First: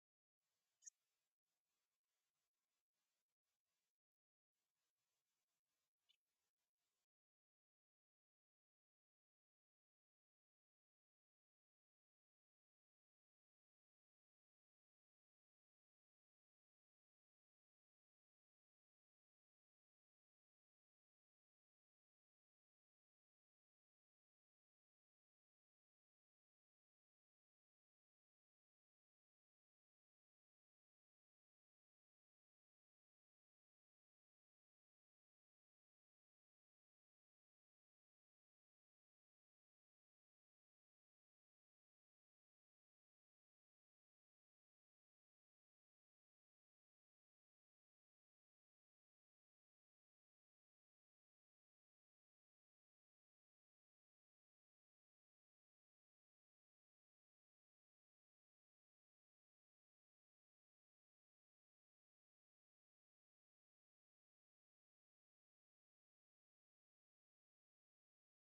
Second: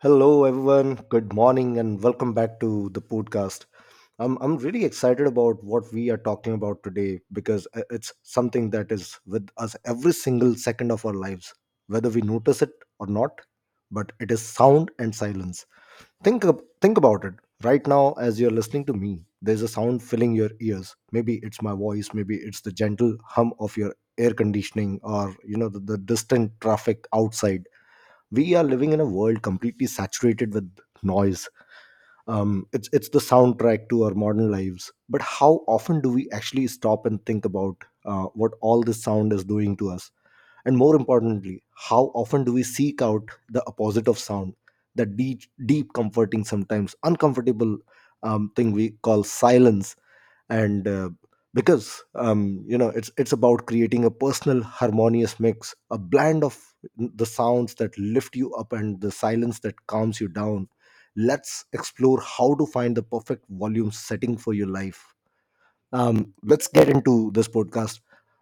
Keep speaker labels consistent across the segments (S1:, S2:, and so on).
S1: Hello, everyone. Good morning, and welcome back to the podcast. I'm really excited about what we are talking about today because it's something that is with us every single second of our lives, whether we notice it or not. But it is sound and silence. Think about it. Right now, as you're listening to me, there's a sound filling your ears. Maybe it's my voice. Maybe it's the gentle hum of your air conditioning, or you know the distant traffic outside. We are living in a world completely saturated with noise. It's the soundtrack to our modern lives, but how often do we actually stop and think about what all this sound is doing to us, and more importantly, how often do we seek out the opposite of sound, the deep, comforting, sometimes uncomfortable thing we call silence? And uh, because um, you know, it's about creating a personal, harmonious mix, a blend of the sounds that lift you up and the silence that calms you down. Let's explore how to find the perfect volume setting for your life. Let's get into this podcast.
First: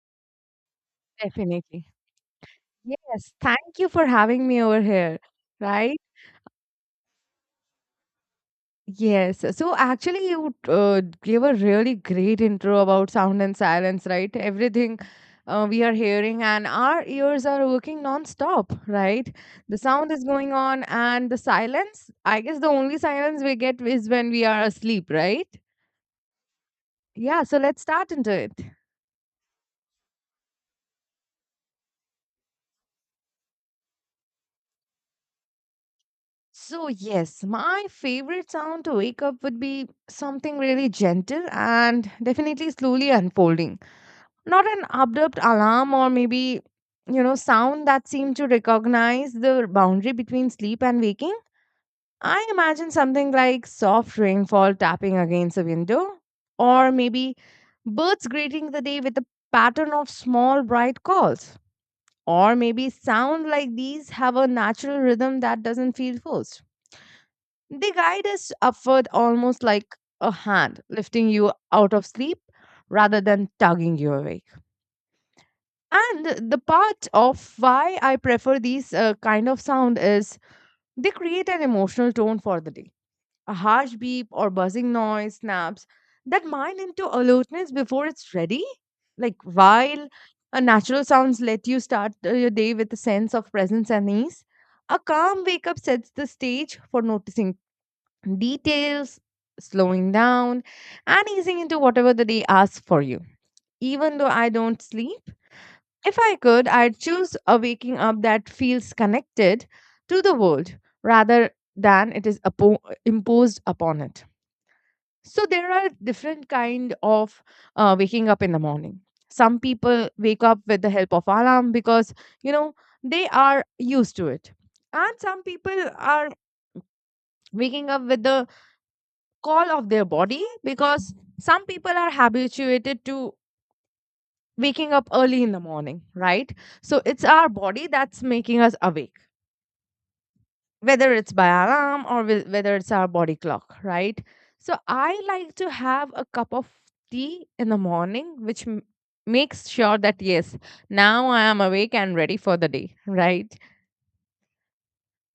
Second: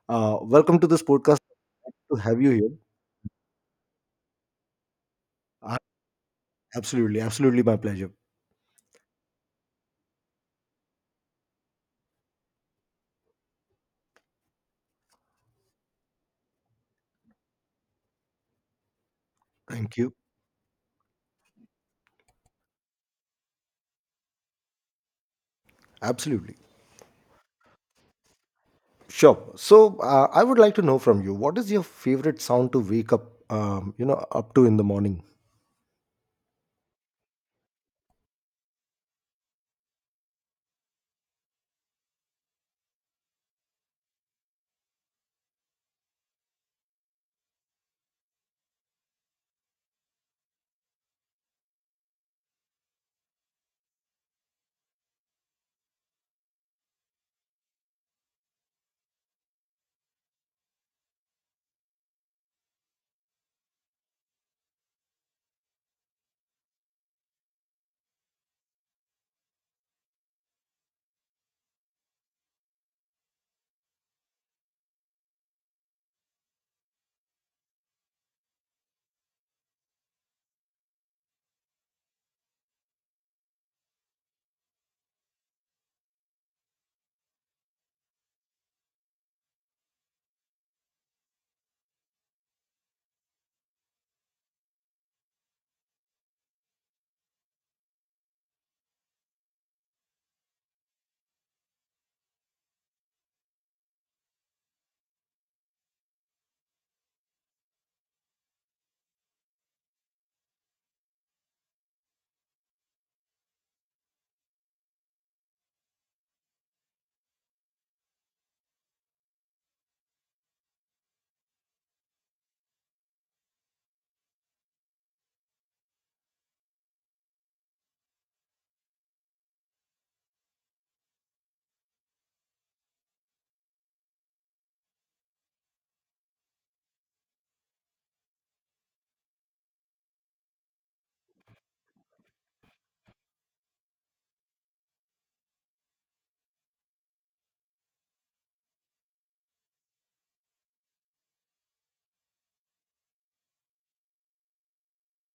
S1: Welcome to this podcast
S2: Definitely.
S1: to have you here.
S2: Yes. Thank you for having me over here.
S1: Uh,
S2: Right?
S1: Absolutely, absolutely, my pleasure.
S2: Yes. So actually, you gave a really great intro about sound and silence, right? Everything we are hearing, and our ears are working non-stop, right? The
S1: Thank
S2: sound
S1: you.
S2: is going on, and the silence, I guess the only silence we get is when we are asleep, right?
S1: Absolutely.
S2: Yeah. So let's start into it.
S1: Sure. So, I would like to know from you, what is your favorite sound to wake up, you know, up to in the morning?
S2: So, yes, my favorite sound to wake up would be something really gentle and definitely slowly unfolding. Not an abrupt alarm or maybe, you know, sound that seemed to recognize the boundary between sleep and waking. I imagine something like soft rainfall tapping against a window, or maybe birds greeting the day with a pattern of small bright calls, or maybe sound like these have a natural rhythm that doesn't feel forced. The guide is offered almost like a hand, lifting you out of sleep rather than tugging you awake. And the part of why I prefer these kind of sound is they create an emotional tone for the day. A harsh beep or buzzing noise snaps that mind into alertness before it's ready. Like while a natural sounds let you start your day with a sense of presence and ease, a calm wake up sets the stage for noticing details, slowing down, and easing into whatever the day asks for you. Even though I don't sleep, if I could, I'd choose a waking up that feels connected to the world rather than it is imposed upon it. So there are different kind of waking up in the morning. Some people wake up with the help of alarm because you know they are used to it, and some people are waking up with the call of their body because some people are habituated to waking up early in the morning, right? So it's our body that's making us awake, whether it's by alarm or whether it's our body clock, right? So I like to have a cup of tea in the morning, which makes sure that yes, now I am awake and ready for the day, right?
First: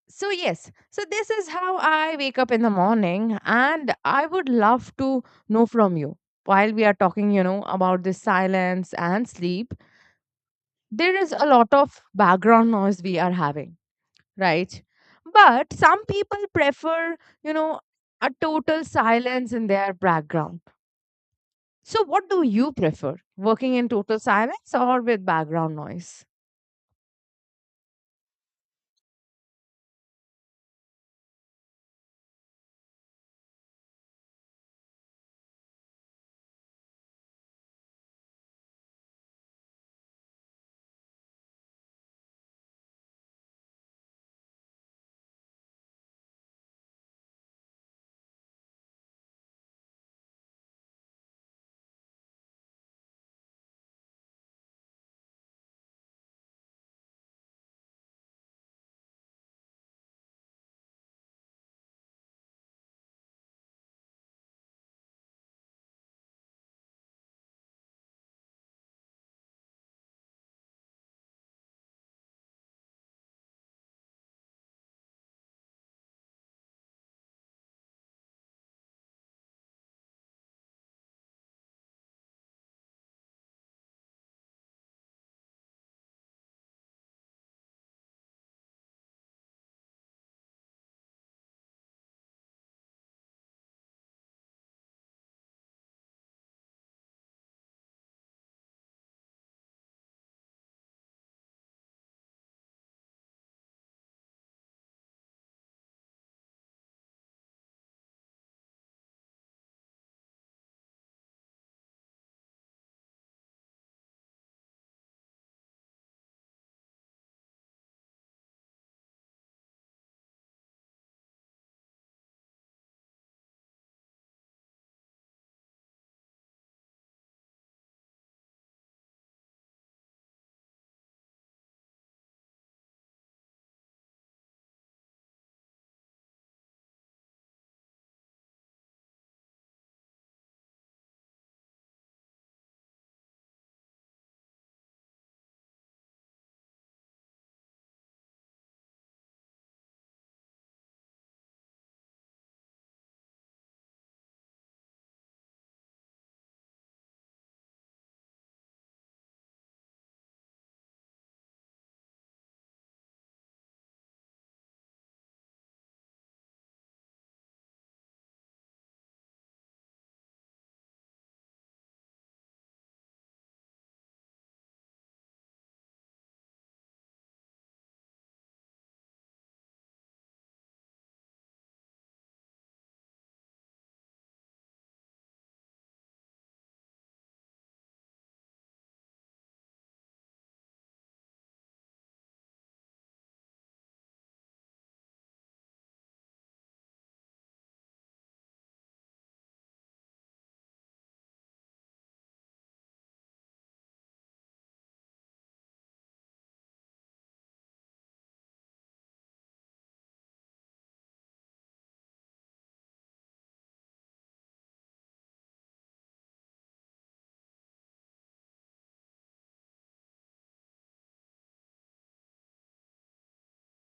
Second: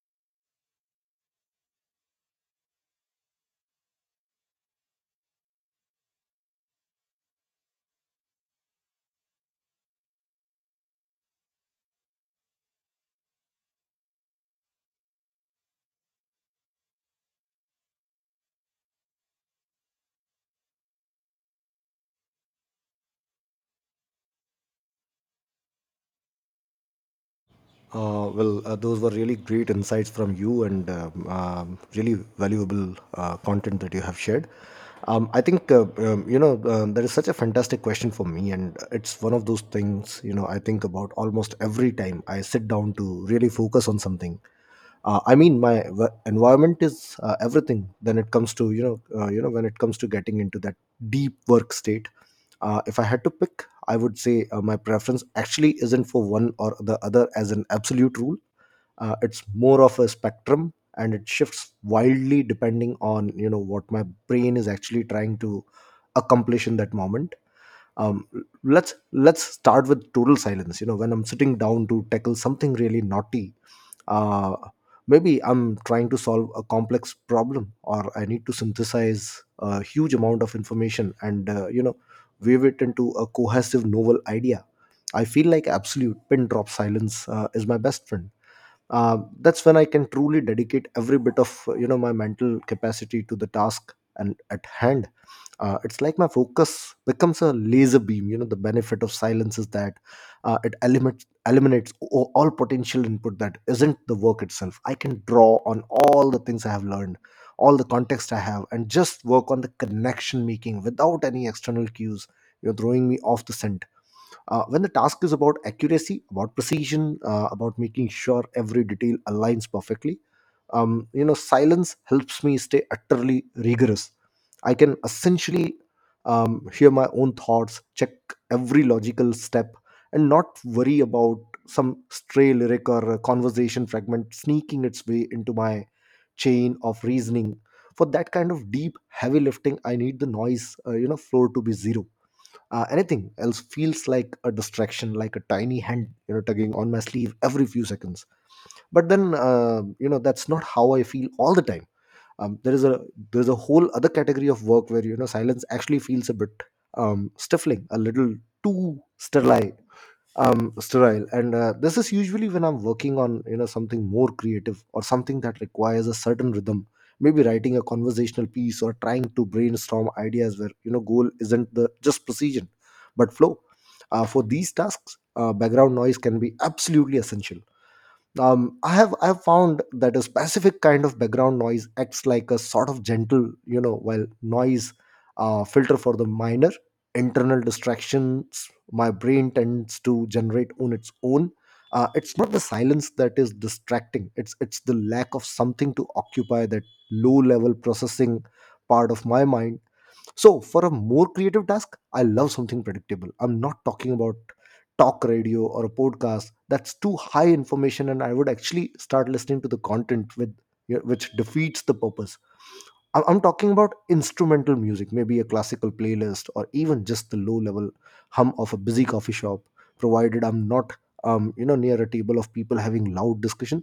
S2: So, yes, so this is how I wake up in the morning, and I would love to know from you while we are talking, you know, about this silence and sleep. There is a lot of background noise we are having, right? But some people prefer, you know, a total silence in their background. So, what do you prefer, working in total silence or with background noise?
S1: Those were really great insights from you, and really valuable content that you have shared. I think, you know, that is such a fantastic question for me. And it's one of those things, you know, I think about almost every time I sit down to really focus on something. I mean, my environment is everything. Then it comes to, you know, when it comes to getting into that deep work state. If I had to pick, I would say my preference actually isn't for one or the other as an absolute rule. It's more of a spectrum, and it shifts wildly depending on, you know, what my brain is actually trying to accomplish in that moment. Um, let's let's start with total silence. You know, when I'm sitting down to tackle something really naughty, uh, maybe I'm trying to solve a complex problem, or I need to synthesize a huge amount of information and, you know, weave it into a cohesive, novel idea, I feel like absolute pin drop silence is my best friend. Uh, that's when I can truly dedicate every bit of, you know, my mental capacity to the task and at hand. Uh, it's like my focus becomes a laser beam. You know, the benefit of silence is that it eliminates all potential input that isn't the work itself. I can draw on all the things I have learned, all the context I have, and just work on the connection making without any external cues, you know, throwing me off the scent. Uh, when the task is about accuracy, about precision, about making sure every detail aligns perfectly, you know, silence helps me stay utterly rigorous. I can essentially, hear my own thoughts, check every logical step, and not worry about some stray lyric or a conversation fragment sneaking its way into my chain of reasoning. For that kind of deep heavy lifting, I need the noise, you know, floor to be zero. Uh, anything else feels like a distraction, like a tiny hand, you know, tugging on my sleeve every few seconds. But then, you know, that's not how I feel all the time. Um, there is a there's a whole other category of work where, you know, silence actually feels a bit stifling, a little too sterile. Sterile and This is usually when I'm working on, you know, something more creative or something that requires a certain rhythm. Maybe writing a conversational piece or trying to brainstorm ideas where, you know, goal isn't the just precision, but flow. Uh, for these tasks, background noise can be absolutely essential. I have found that a specific kind of background noise acts like a sort of gentle, you know, well, noise filter for the minor internal distractions my brain tends to generate on its own. It's not the silence that is distracting; it's the lack of something to occupy that low level processing part of my mind. So, for a more creative task, I love something predictable. I'm not talking about talk radio or a podcast. That's too high information, and I would actually start listening to the content with, which defeats the purpose. I'm talking about instrumental music, maybe a classical playlist, or even just the low-level hum of a busy coffee shop, provided I'm not, you know, near a table of people having loud discussion.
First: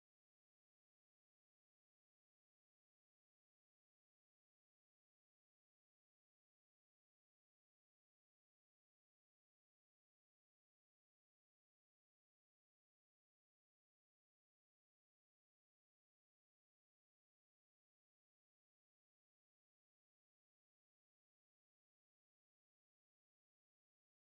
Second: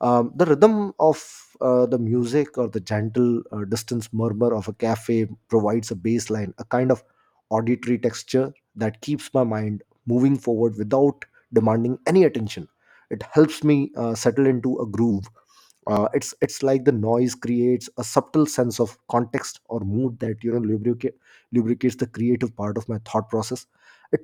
S1: The rhythm of, the music or the gentle distance murmur of a cafe provides a baseline, a kind of auditory texture that keeps my mind moving forward without demanding any attention. It helps me settle into a groove. It's like the noise creates a subtle sense of context or mood that, you know, lubricates the creative part of my thought process. It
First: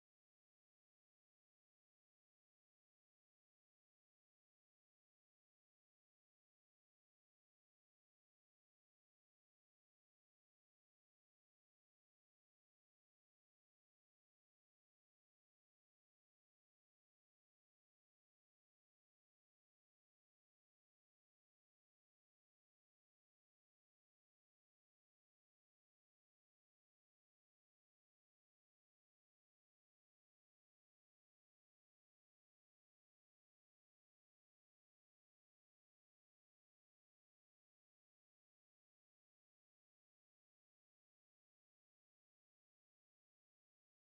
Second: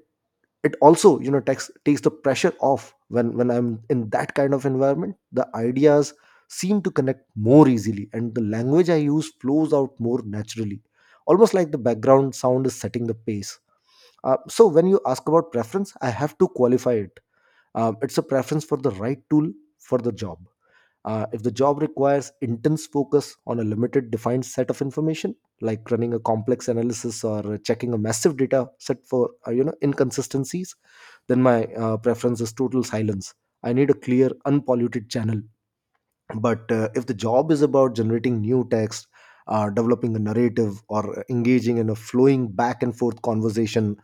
S1: it also, you know, takes the pressure off. When I'm in that kind of environment, the ideas seem to connect more easily, and the language I use flows out more naturally, almost like the background sound is setting the pace. So when you ask about preference, I have to qualify it. It's a preference for the right tool for the job. If the job requires intense focus on a limited, defined set of information, like running a complex analysis or checking a massive data set for, you know, inconsistencies, then my preference is total silence. I need a clear, unpolluted channel. But, if the job is about generating new text, developing a narrative, or engaging in a flowing back and forth conversation,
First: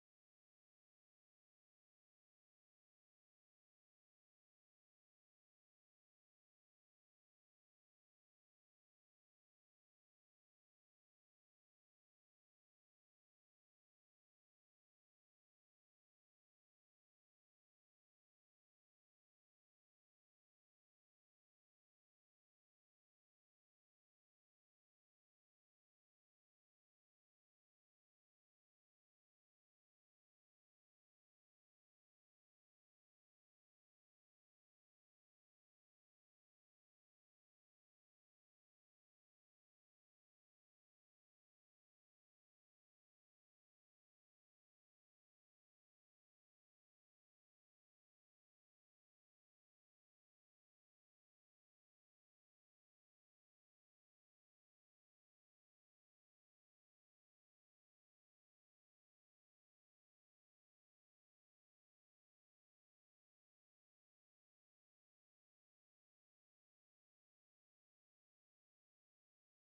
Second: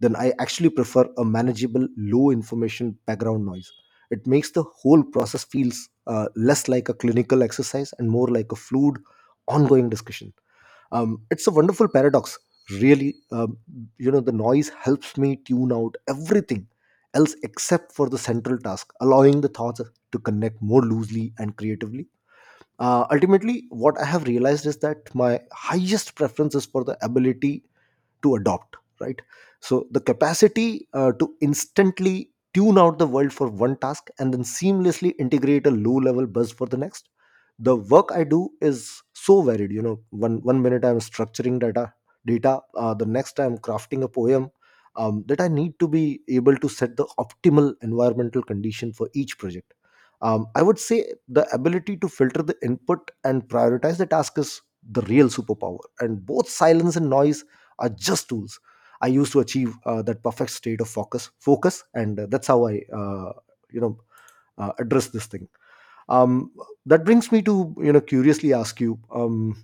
S1: then I actually prefer a manageable, low information background noise. It makes the whole process feels less like a clinical exercise and more like a fluid, ongoing discussion. It's a wonderful paradox, really. You know, the noise helps me tune out everything else except for the central task, allowing the thoughts to connect more loosely and creatively. Uh, ultimately, what I have realized is that my highest preference is for the ability to adopt, right? So the capacity, to instantly tune out the world for one task and then seamlessly integrate a low level buzz for the next. The work I do is so varied. You know, one minute I'm structuring data, the next I'm crafting a poem. That I need to be able to set the optimal environmental condition for each project. I would say the ability to filter the input and prioritize the task is the real superpower, and both silence and noise are just tools I use to achieve, that perfect state of focus. Focus, and That's how I, you know, address this thing. Um, that brings me to, you know, curiously ask you, um,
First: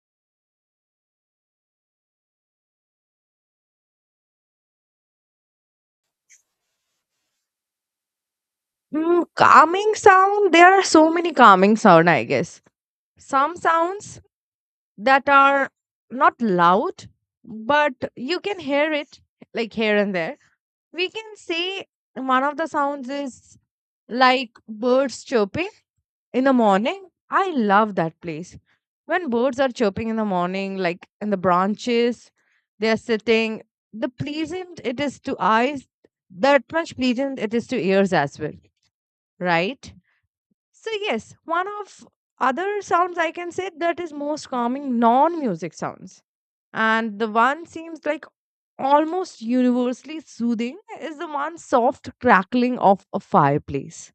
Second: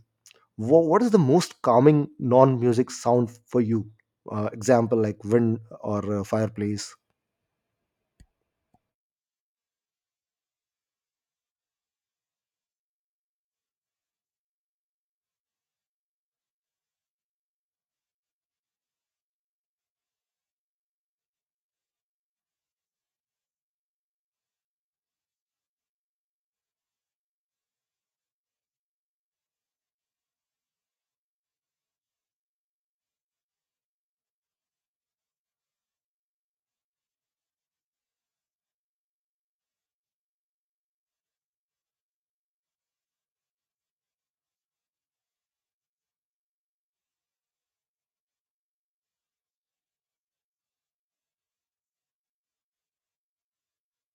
S1: wha what is the most calming non-music sound for you? Example, like wind or fireplace.
S2: Mm, calming sound. There are so many calming sound, I guess. Some sounds that are not loud, but you can hear it like here and there. We can say one of the sounds is like birds chirping in the morning. I love that place. When birds are chirping in the morning, like in the branches, they are sitting. The pleasant it is to eyes, that much pleasant it is to ears as well, right? So, yes, one of other sounds I can say that is most calming non music sounds and the one seems like almost universally soothing is the one soft crackling of a fireplace.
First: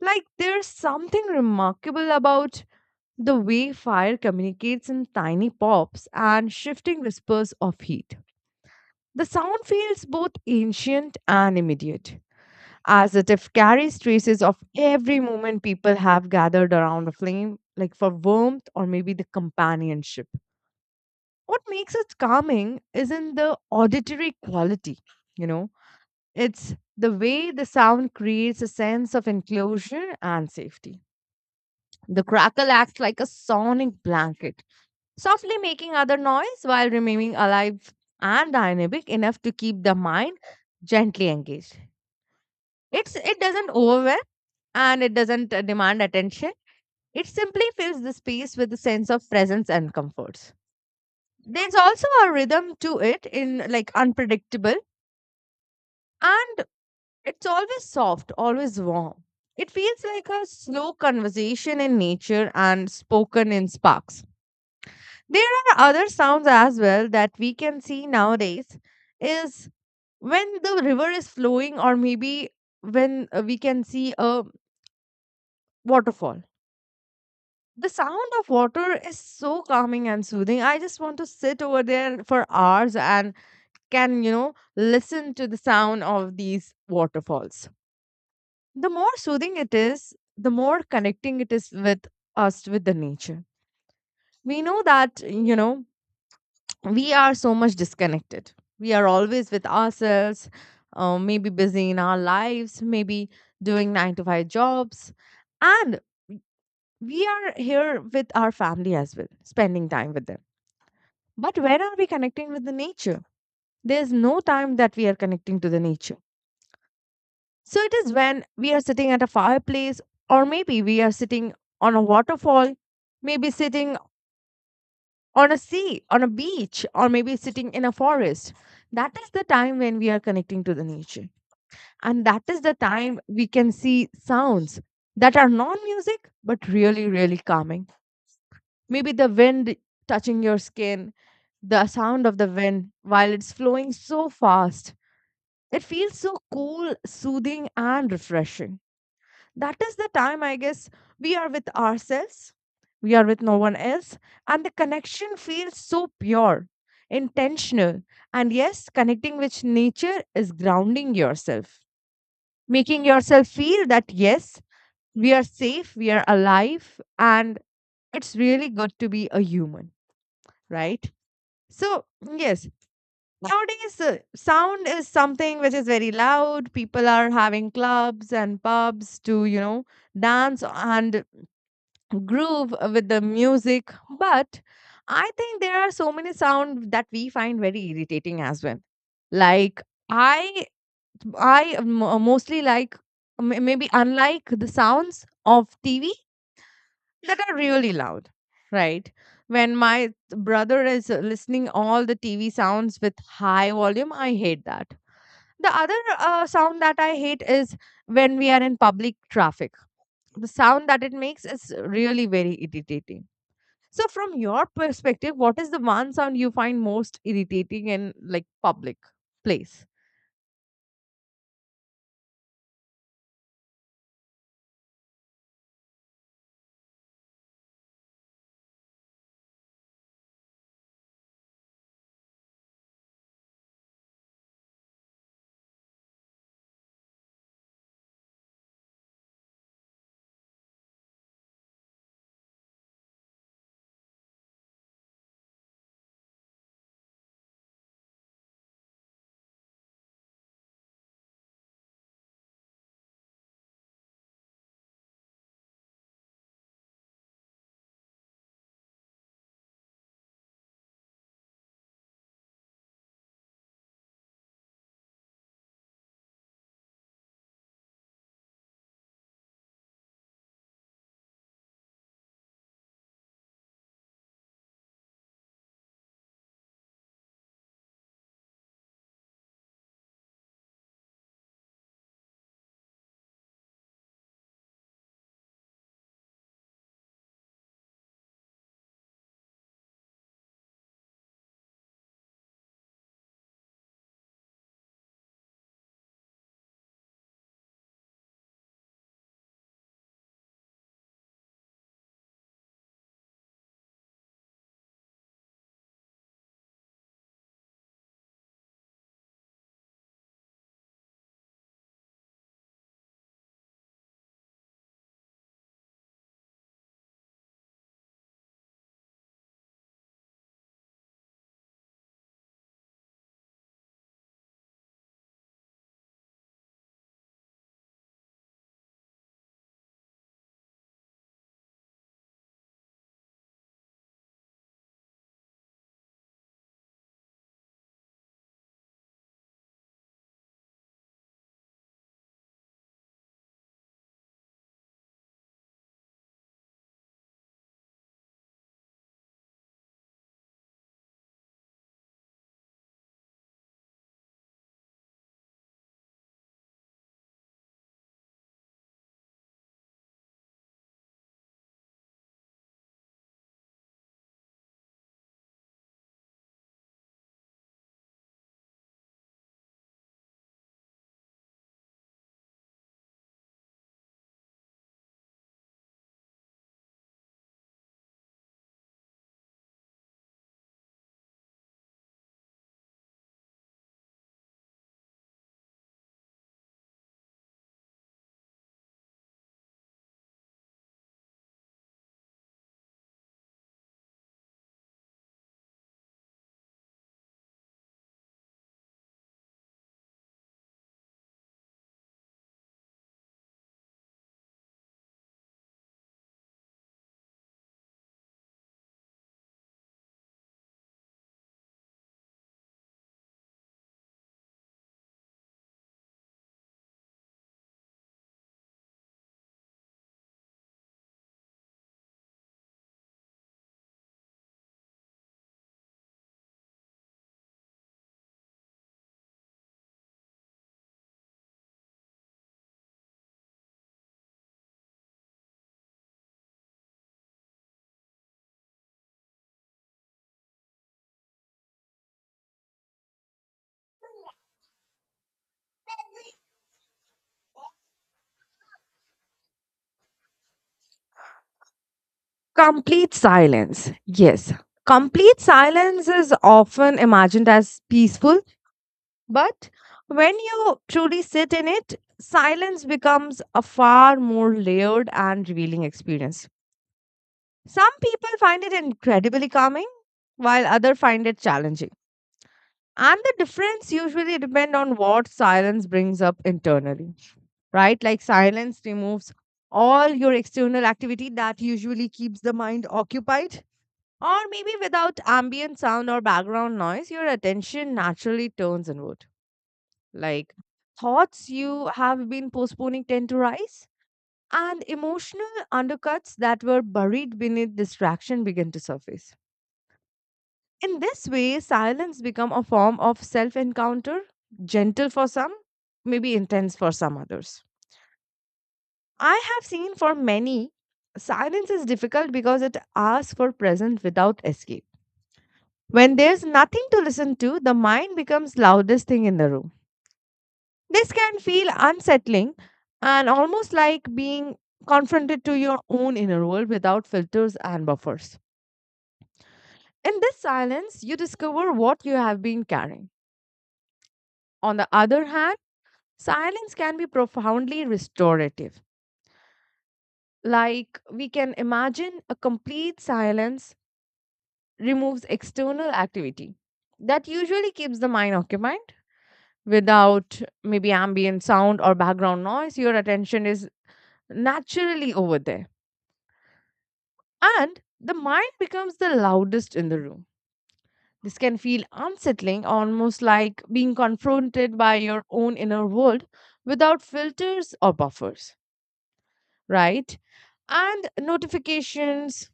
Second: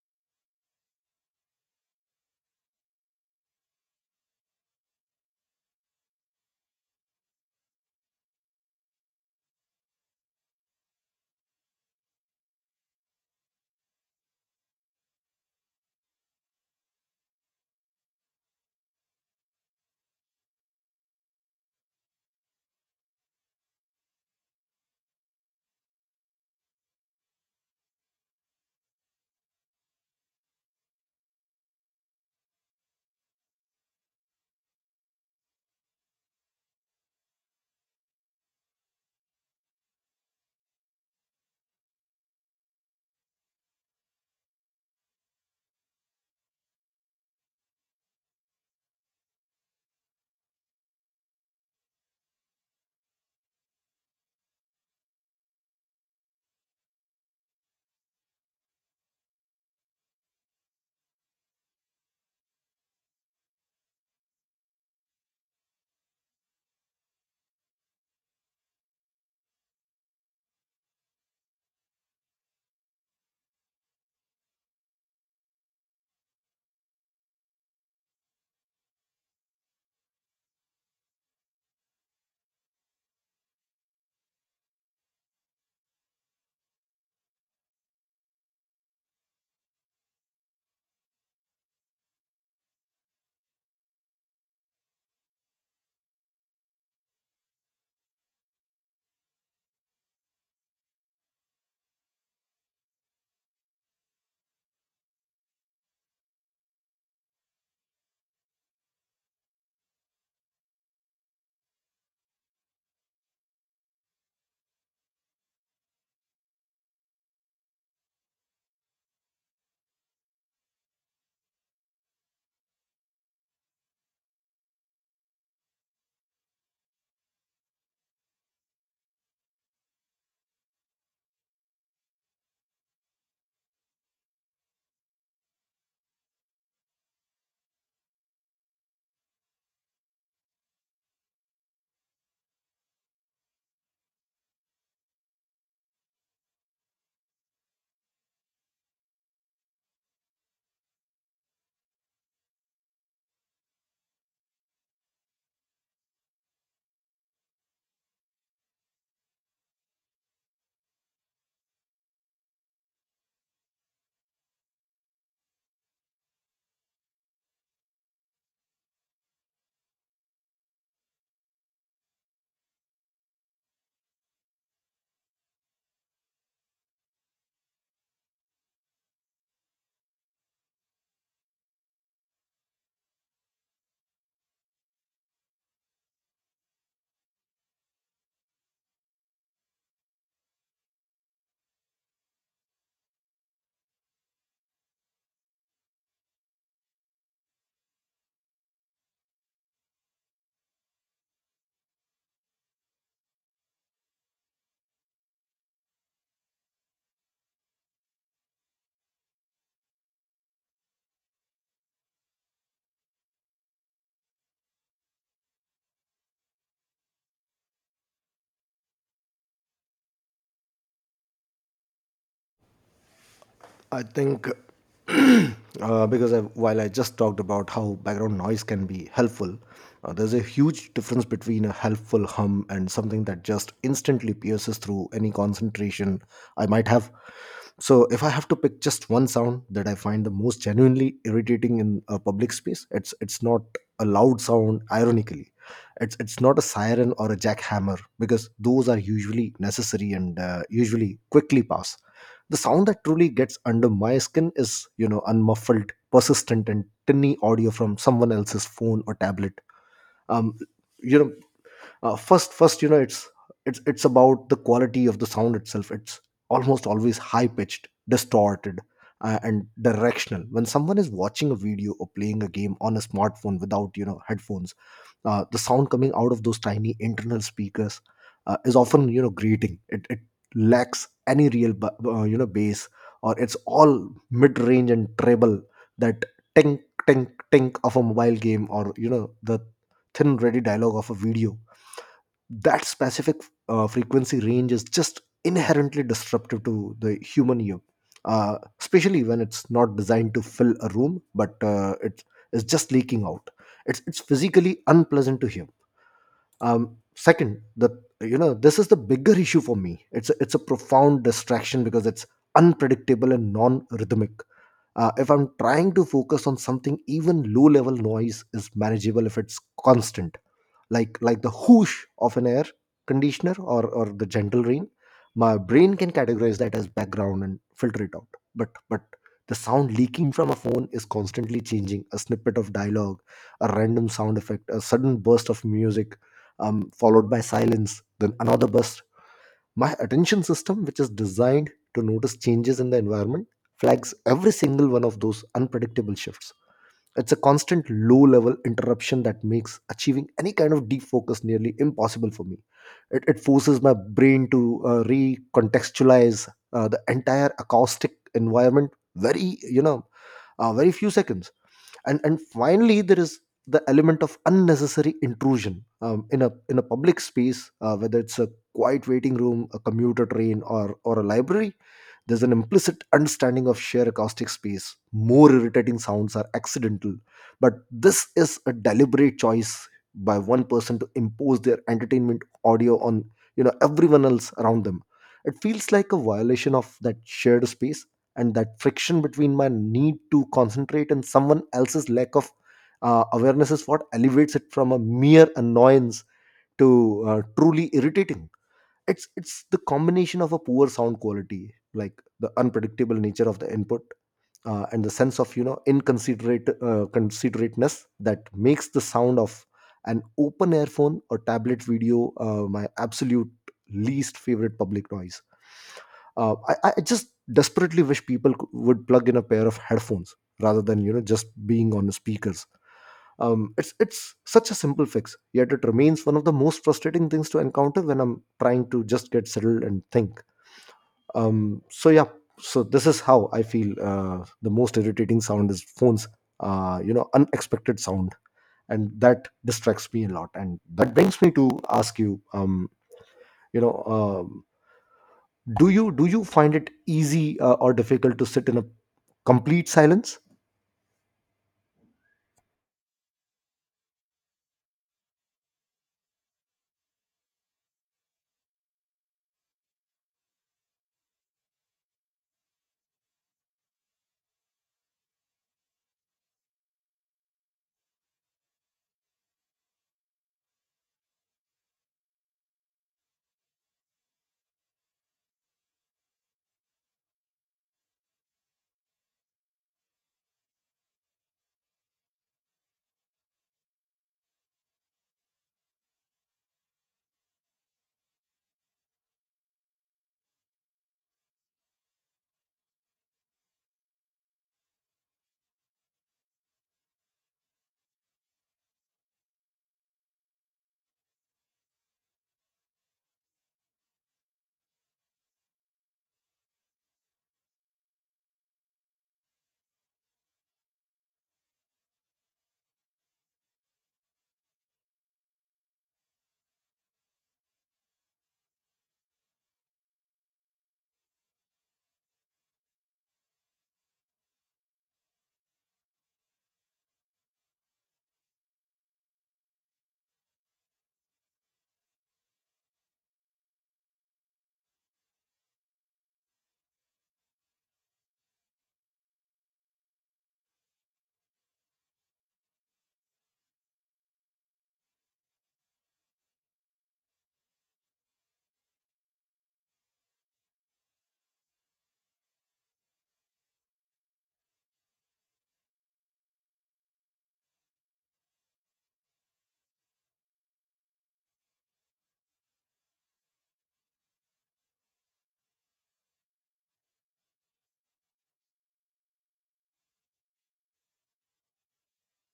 S2: Like there's something remarkable about the way fire communicates in tiny pops and shifting whispers of heat. The sound feels both ancient and immediate, as it if carries traces of every moment people have gathered around a flame, like for warmth or maybe the companionship. What makes it calming isn't the auditory quality, you know, it's the way the sound creates a sense of enclosure and safety. The crackle acts like a sonic blanket, softly making other noise while remaining alive and dynamic enough to keep the mind gently engaged. It doesn't overwhelm and it doesn't demand attention. It simply fills the space with a sense of presence and comforts. There's also a rhythm to it in like unpredictable. And it's always soft, always warm. It feels like a slow conversation in nature and spoken in sparks. There are other sounds as well that we can see nowadays is when the river is flowing or maybe when we can see a waterfall. The sound of water is so calming and soothing. I just want to sit over there for hours and can, you know, listen to the sound of these waterfalls. The more soothing it is, the more connecting it is with us, with the nature. We know that, you know, we are so much disconnected. We are always with ourselves, maybe busy in our lives, maybe doing nine to five jobs. And we are here with our family as well, spending time with them. But where are we connecting with the nature? There's no time that we are connecting to the nature. So it is when we are sitting at a fireplace, or maybe we are sitting on a waterfall, maybe sitting on a sea, on a beach, or maybe sitting in a forest. That is the time when we are connecting to the nature. And that is the time we can see sounds that are non music, but really, really calming. Maybe the wind touching your skin, the sound of the wind while it's flowing so fast. It feels so cool, soothing, and refreshing. That is the time, I guess, we are with ourselves, we are with no one else, and the connection feels so pure, intentional, and yes, connecting with nature is grounding yourself, making yourself feel that yes, we are safe, we are alive, and it's really good to be a human, right? So, yes, nowadays sound is something which is very loud. People are having clubs and pubs to you know dance and groove with the music. But I think there are so many sounds that we find very irritating as well. Like I, mostly like maybe unlike the sounds of TV that are really loud, right? When my brother is listening all the TV sounds with high volume, I hate that. The other sound that I hate is when we are in public traffic. The sound that it makes is really very irritating. So, from your perspective, what is the one sound you find most irritating in like public place?
S1: I think because I, while I just talked about how background noise can be helpful, there's a huge difference between a helpful hum and something that just instantly pierces through any concentration I might have. So, if I have to pick just one sound that I find the most genuinely irritating in a public space, it's not a loud sound. Ironically, it's not a siren or a jackhammer, because those are usually necessary and usually quickly pass. The sound that truly gets under my skin is, you know, unmuffled, persistent, and tinny audio from someone else's phone or tablet. Um, you know, first, you know, it's about the quality of the sound itself. It's almost always high pitched, distorted, and directional. When someone is watching a video or playing a game on a smartphone without, you know, headphones, the sound coming out of those tiny internal speakers is often, you know, grating. It lacks any real you know, bass, or it's all mid-range and treble. That tink, tink of a mobile game, or, you know, the thin ready dialogue of a video, that specific frequency range is just inherently disruptive to the human ear, especially when it's not designed to fill a room, but it is just leaking out. It's physically unpleasant to hear. Second, the you know this is the bigger issue for me. It's a profound distraction because it's unpredictable and non-rhythmic. If I'm trying to focus on something, even low-level noise is manageable if it's constant like the whoosh of an air conditioner or the gentle rain. My brain can categorize that as background and filter it out, but the sound leaking from a phone is constantly changing: a snippet of dialogue, a random sound effect, a sudden burst of music, followed by silence, then another burst. My attention system, which is designed to notice changes in the environment, flags every single one of those unpredictable shifts. It's a constant low level interruption that makes achieving any kind of deep focus nearly impossible for me. It forces my brain to recontextualize the entire acoustic environment very, you know, very few seconds. And finally, there is the element of unnecessary intrusion in a public space. Whether it's a quiet waiting room, a commuter train, or a library, there's an implicit understanding of shared acoustic space. More irritating sounds are accidental, but this is a deliberate choice by one person to impose their entertainment audio on everyone else around them. It feels like a violation of that shared space, and that friction between my need to concentrate and someone else's lack of awareness is what elevates it from a mere annoyance to truly irritating. It's the combination of a poor sound quality, like the unpredictable nature of the input, and the sense of inconsiderate considerateness that makes the sound of an open earphone or tablet video my absolute least favorite public noise. I just desperately wish people would plug in a pair of headphones rather than just being on speakers. It's such a simple fix, yet it remains one of the most frustrating things to encounter when I'm trying to just get settled and think. Um, so yeah, so this is how I feel. The most irritating sound is phones. Unexpected sound, and that distracts me a lot. And that brings me to ask you. You know, um, do you find it easy or difficult to sit in a complete silence?
S2: Complete silence. Yes. Complete silence is often imagined as peaceful, but when you truly sit in it, silence becomes a far more layered and revealing experience. Some people find it incredibly calming, while others find it challenging. And the difference usually depend on what silence brings up internally, right? Like silence removes all your external activity that usually keeps the mind occupied. Or maybe without ambient sound or background noise, your attention naturally turns inward. Like thoughts you have been postponing tend to rise, and emotional undercuts that were buried beneath distraction begin to surface. In this way, silence become a form of self encounter, gentle for some, maybe intense for some others. I have seen for many, silence is difficult because it asks for presence without escape. When there's nothing to listen to, the mind becomes loudest thing in the room. This can feel unsettling and almost like being confronted to your own inner world without filters and buffers. In this silence, you discover what you have been carrying. On the other hand, silence can be profoundly restorative. Like we can imagine a complete silence removes external activity that usually keeps the mind occupied without maybe ambient sound or background noise. Your attention is naturally over there and the mind becomes the loudest in the room. This can feel unsettling almost like being confronted by your own inner world without filters or buffers, right? And notifications,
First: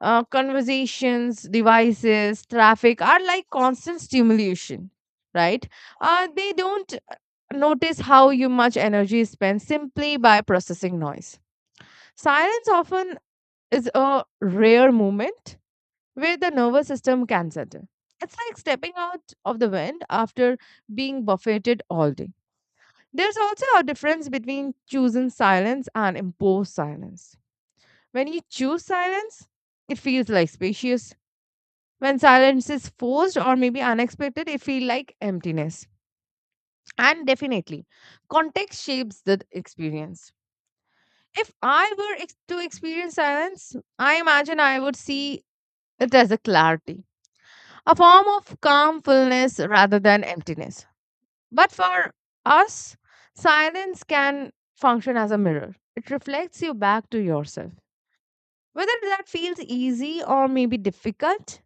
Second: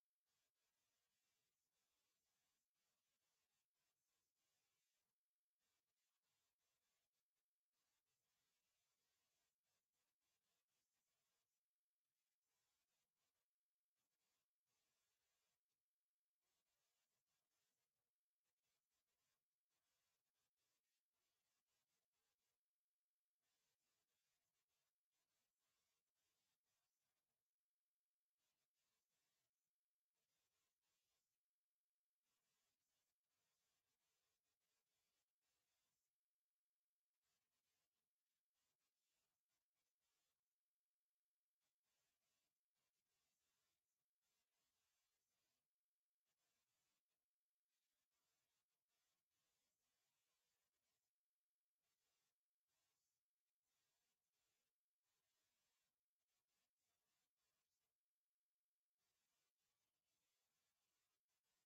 S2: conversations, devices, traffic are like constant stimulation, right? They don't notice how you much energy is spent simply by processing noise. Silence often is a rare moment where the nervous system can settle. It's like stepping out of the wind after being buffeted all day. There's also a difference between choosing silence and imposed silence. When you choose silence, it feels like spacious when silence is forced or maybe unexpected, it feels like emptiness. And definitely, context shapes the experience. If I were to experience silence, I imagine I would see it as a clarity, a form of calm fullness rather than emptiness. But for us, silence can function as a mirror. It reflects you back to yourself. Whether that feels easy or maybe difficult,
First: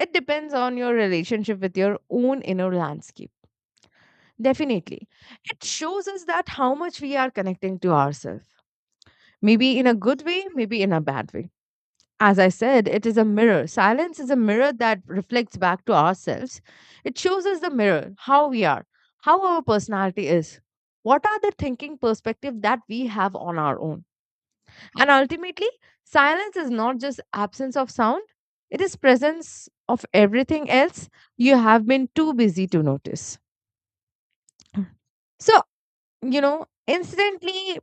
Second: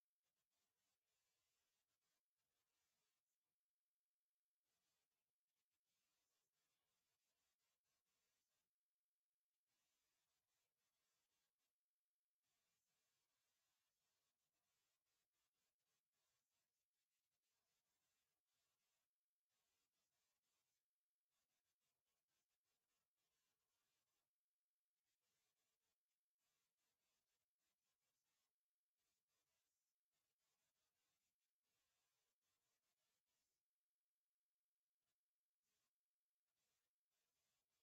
S2: it depends on your relationship with your own inner landscape. Definitely. It shows us that how much we are connecting to ourselves, maybe in a good way, maybe in a bad way. As I said, it is a mirror. Silence is a mirror that reflects back to ourselves. It shows us the mirror, how we are, how our personality is, what are the thinking perspective that we have on our own. And ultimately, silence is not just absence of sound, it is presence of everything else you have been too busy to notice. So, incidentally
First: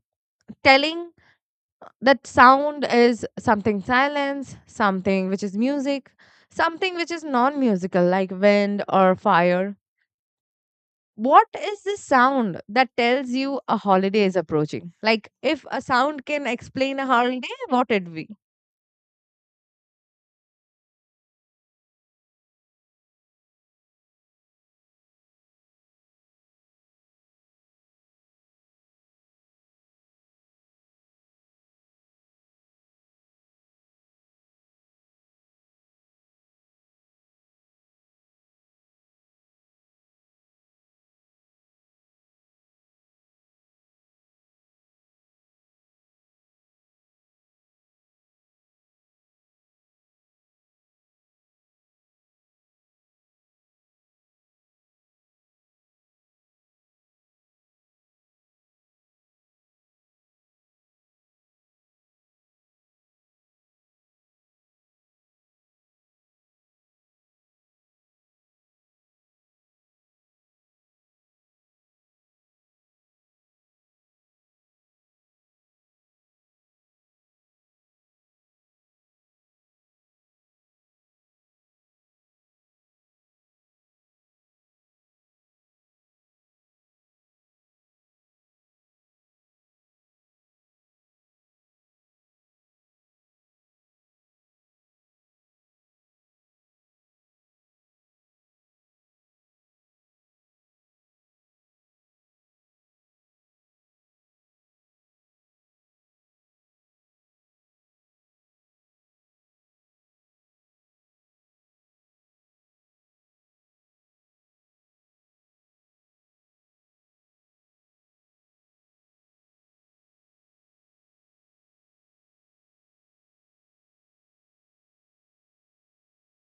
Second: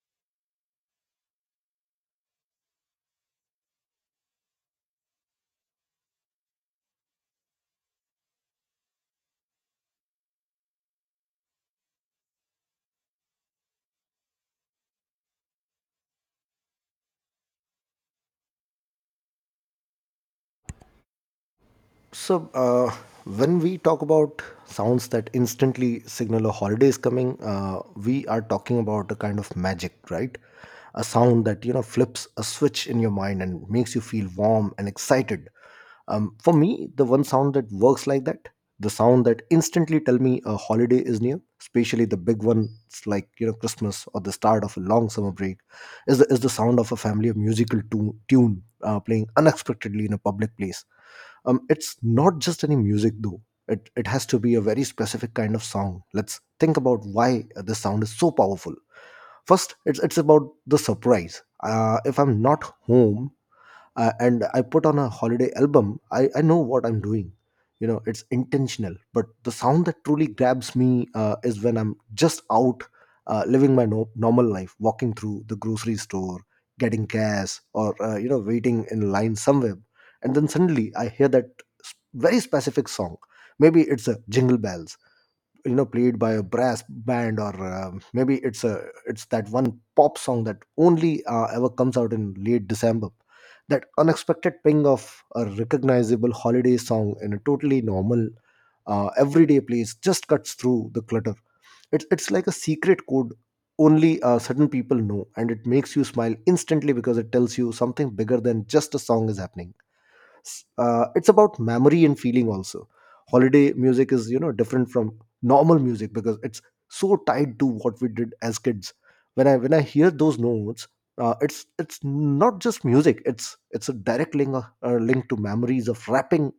S2: telling that sound is something silence, something which is music, something which is non musical, like wind or fire. What is this sound that tells you a holiday is approaching? Like, if a sound can explain a holiday, what it be?
S1: So, when we talk about sounds that instantly signal a holiday is coming, we are talking about a kind of magic, right? A sound that flips a switch in your mind and makes you feel warm and excited. For me, the one sound that works like that, the sound that instantly tell me a holiday is near, especially the big ones like Christmas or the start of a long summer break, is the sound of a family of musical tune playing unexpectedly in a public place. It's not just any music though. It has to be a very specific kind of sound. Let's think about why this sound is so powerful. First, it's about the surprise. If I'm not home and I put on a holiday album, I know what I'm doing. You know, it's intentional. But the sound that truly grabs me is when I'm just out living my normal life, walking through the grocery store, getting gas, or, waiting in line somewhere. And then suddenly I hear that very specific song. Maybe it's a Jingle Bells played by a brass band, or maybe it's a, it's that one pop song that only ever comes out in late December. That unexpected ping of a recognizable holiday song in a totally normal everyday place just cuts through the clutter. It's like a secret code only certain people know, and it makes you smile instantly because it tells you something bigger than just a song is happening. It's about memory and feeling also. Holiday music is different from normal music because it's so tied to what we did as kids. When I hear those notes, it's not just music, it's a direct link, link to memories of wrapping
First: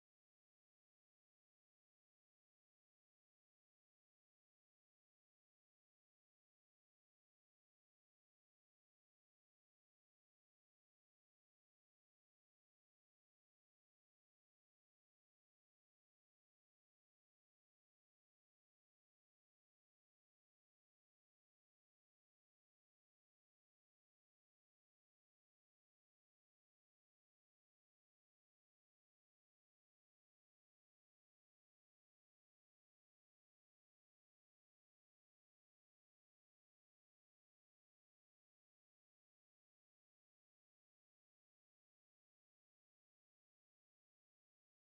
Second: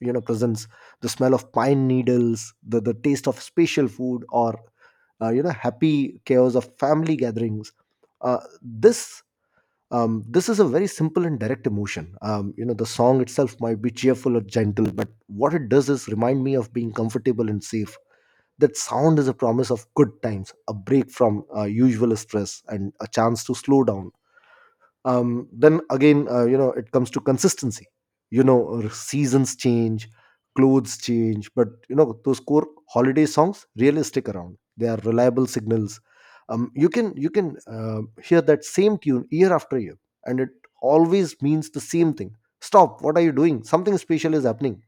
S1: presents, the smell of pine needles, the taste of special food, or happy chaos of family gatherings. uh, this this is a very simple and direct emotion. The song itself might be cheerful or gentle, but what it does is remind me of being comfortable and safe. That sound is a promise of good times, a break from usual stress, and a chance to slow down. Then again, it comes to consistency. Seasons change, clothes change, but those core holiday songs really stick around. They are reliable signals. You can hear that same tune year after year, and it always means the same thing. Stop, what are you doing? Something special is happening.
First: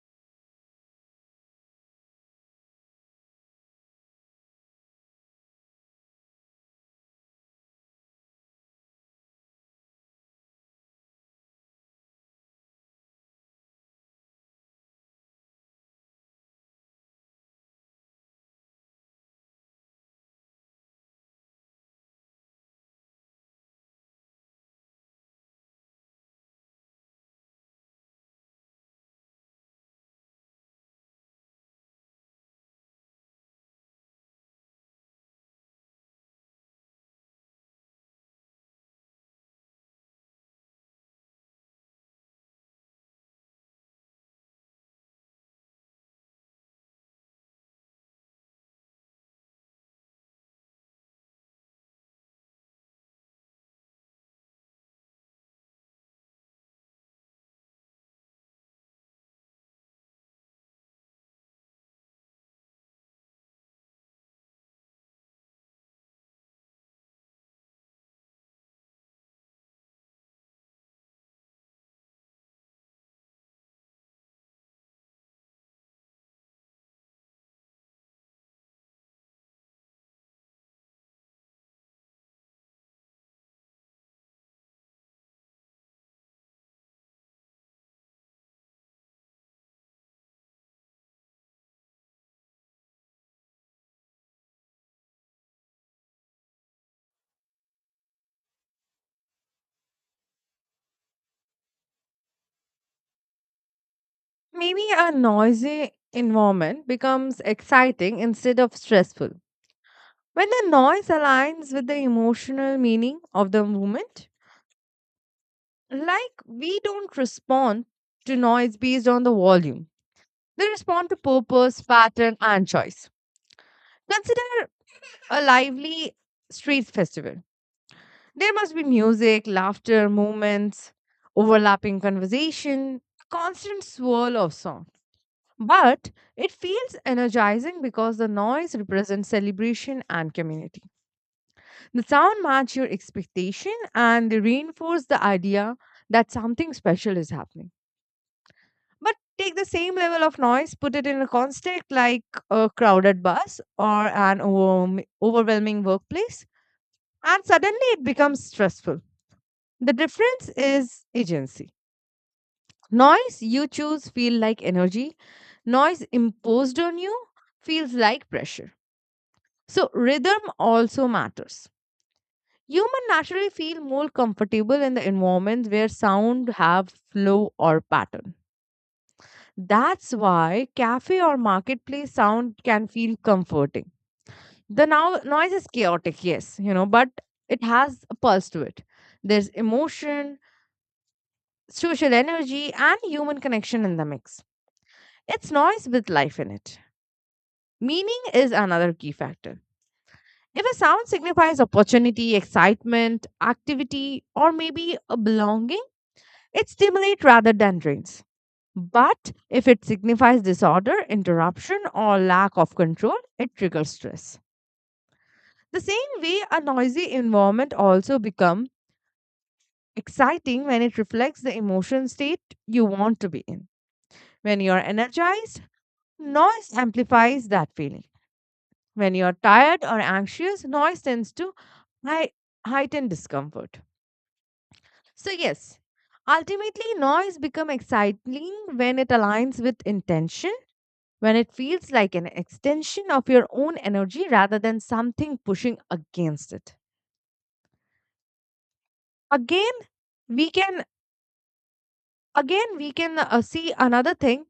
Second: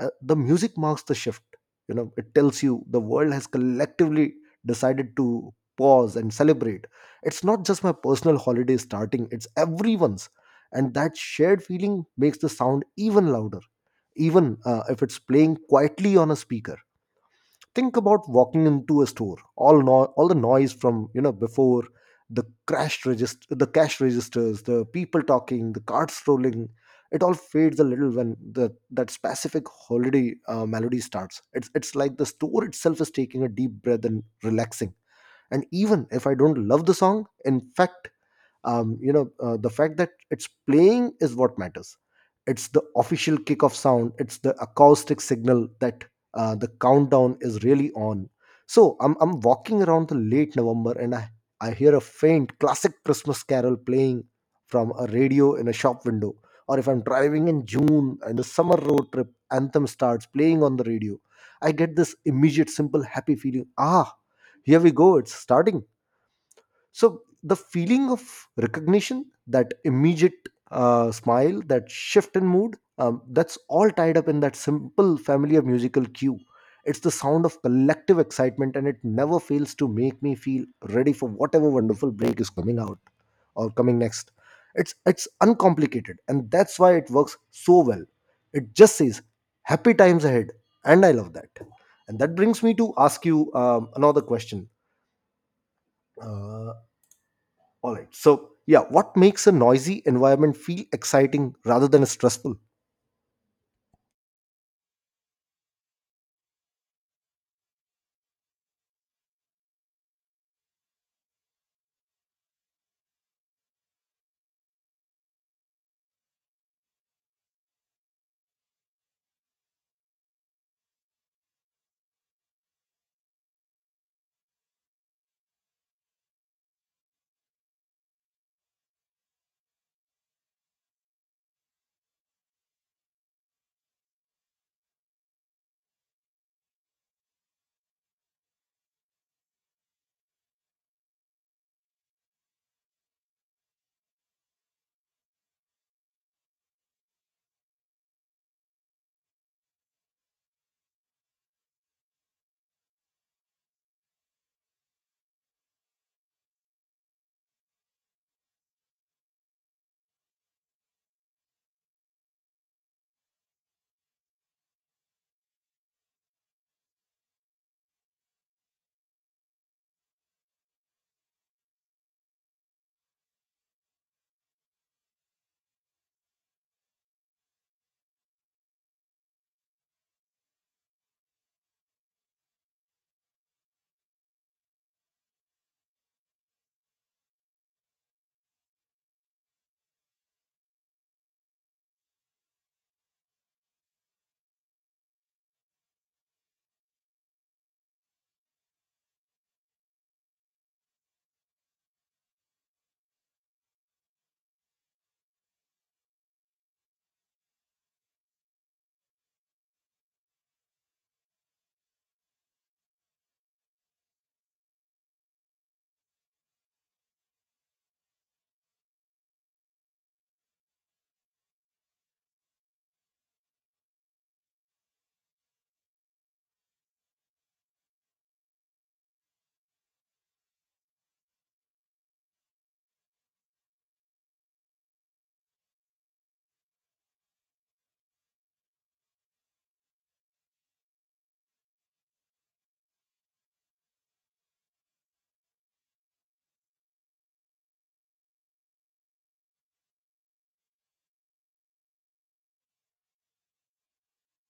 S1: The music marks the shift. It tells you the world has collectively decided to pause and celebrate. It's not just my personal holiday starting, it's everyone's. And that shared feeling makes the sound even louder, even if it's playing quietly on a speaker. Think about walking into a store. All no- All the noise from before, the cash registers, the people talking, the carts rolling, it all fades a little when the that specific holiday melody starts. It's like the store itself is taking a deep breath and relaxing. And even if I don't love the song, in fact, the fact that it's playing is what matters. It's the official kick of sound. It's the acoustic signal that the countdown is really on. So I'm walking around the late November, and I hear a faint classic Christmas carol playing from a radio in a shop window. Or if I'm driving in June and the summer road trip anthem starts playing on the radio, I get this immediate simple happy feeling. Ah, here we go, it's starting. So the feeling of recognition, that immediate smile, that shift in mood, that's all tied up in that simple, familiar musical cue. It's the sound of collective excitement, and it never fails to make me feel ready for whatever wonderful break is coming out, or coming next. It's uncomplicated, and that's why it works so well. It just says happy times ahead, and I love that. And that brings me to ask you another question. Uh, all right. So, yeah, what makes a noisy environment feel exciting rather than stressful?
S2: Maybe a noisy environment becomes exciting instead of stressful. When the noise aligns with the emotional meaning of the moment, like we don't respond to noise based on the volume. They respond to purpose, pattern, and choice. Consider a lively street festival. There must be music, laughter, movements, overlapping conversation, a constant swirl of song. But it feels energizing because the noise represents celebration and community. The sound match your expectation and they reinforce the idea that something special is happening. But take the same level of noise, put it in a context like a crowded bus or an overwhelming workplace, and suddenly it becomes stressful. The difference is agency. Noise you choose feel like energy, noise imposed on you feels like pressure. So rhythm also matters. Human naturally feel more comfortable in the environments where sound have flow or pattern. That's why cafe or marketplace sound can feel comforting. The now noise is chaotic, yes, you know, but it has a pulse to it. There's emotion, social energy, and human connection in the mix. It's noise with life in it. Meaning is another key factor. If a sound signifies opportunity, excitement, activity, or maybe a belonging, it stimulates rather than drains. But if it signifies disorder, interruption, or lack of control, it triggers stress. The same way, a noisy environment also becomes exciting when it reflects the emotion state you want to be in. When you're energized, noise amplifies that feeling. When you're tired or anxious, noise tends to hei- heighten discomfort. So, yes, ultimately, noise becomes exciting when it aligns with intention, when it feels like an extension of your own energy rather than something pushing against it. Again, we can again we can see another thing,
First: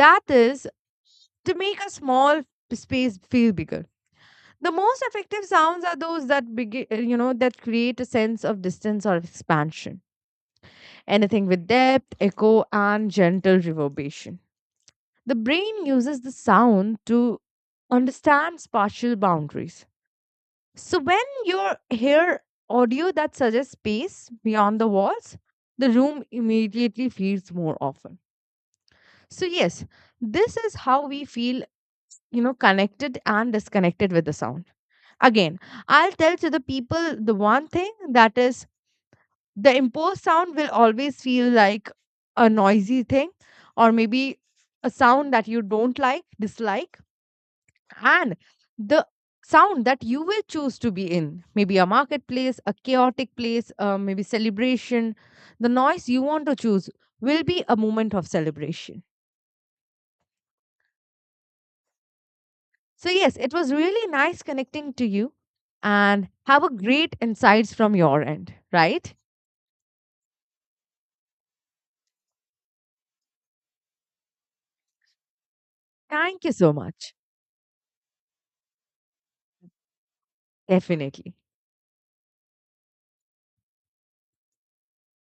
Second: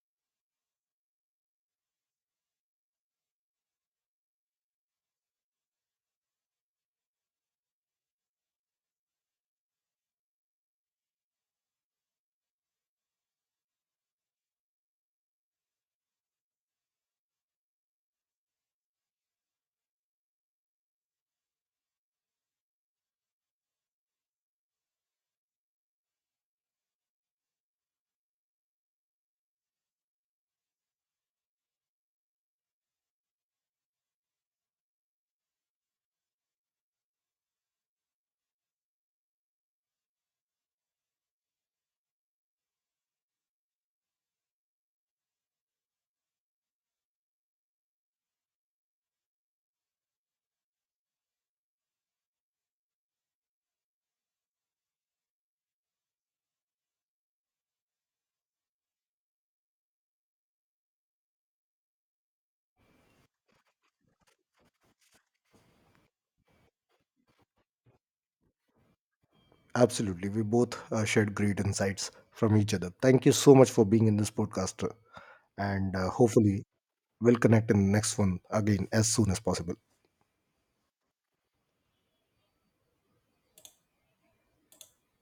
S2: that is, to make a small space feel bigger. The most effective sounds are those that begin, that create a sense of distance or expansion. Anything with depth, echo, and gentle reverberation. The brain uses the sound to understand spatial boundaries. So when you hear audio that suggests space beyond the walls, the room immediately feels more often. So yes, this is how we feel, you know, connected and disconnected with the sound. Again, I'll tell to the people the one thing, that is, the imposed sound will always feel like a noisy thing, or maybe a sound that you don't like, dislike, and the sound that you will choose to be in, maybe a marketplace, a chaotic place, maybe celebration, the noise you want to choose will be a moment of celebration. So yes, it was really nice connecting to you and have a great insights from your end, right?
S1: Absolutely. We both shared great insights from each other. Thank you so much for being in this podcast. And
S2: Thank you
S1: hopefully,
S2: so much.
S1: we'll connect in the next one again as soon as possible.
S2: Definitely.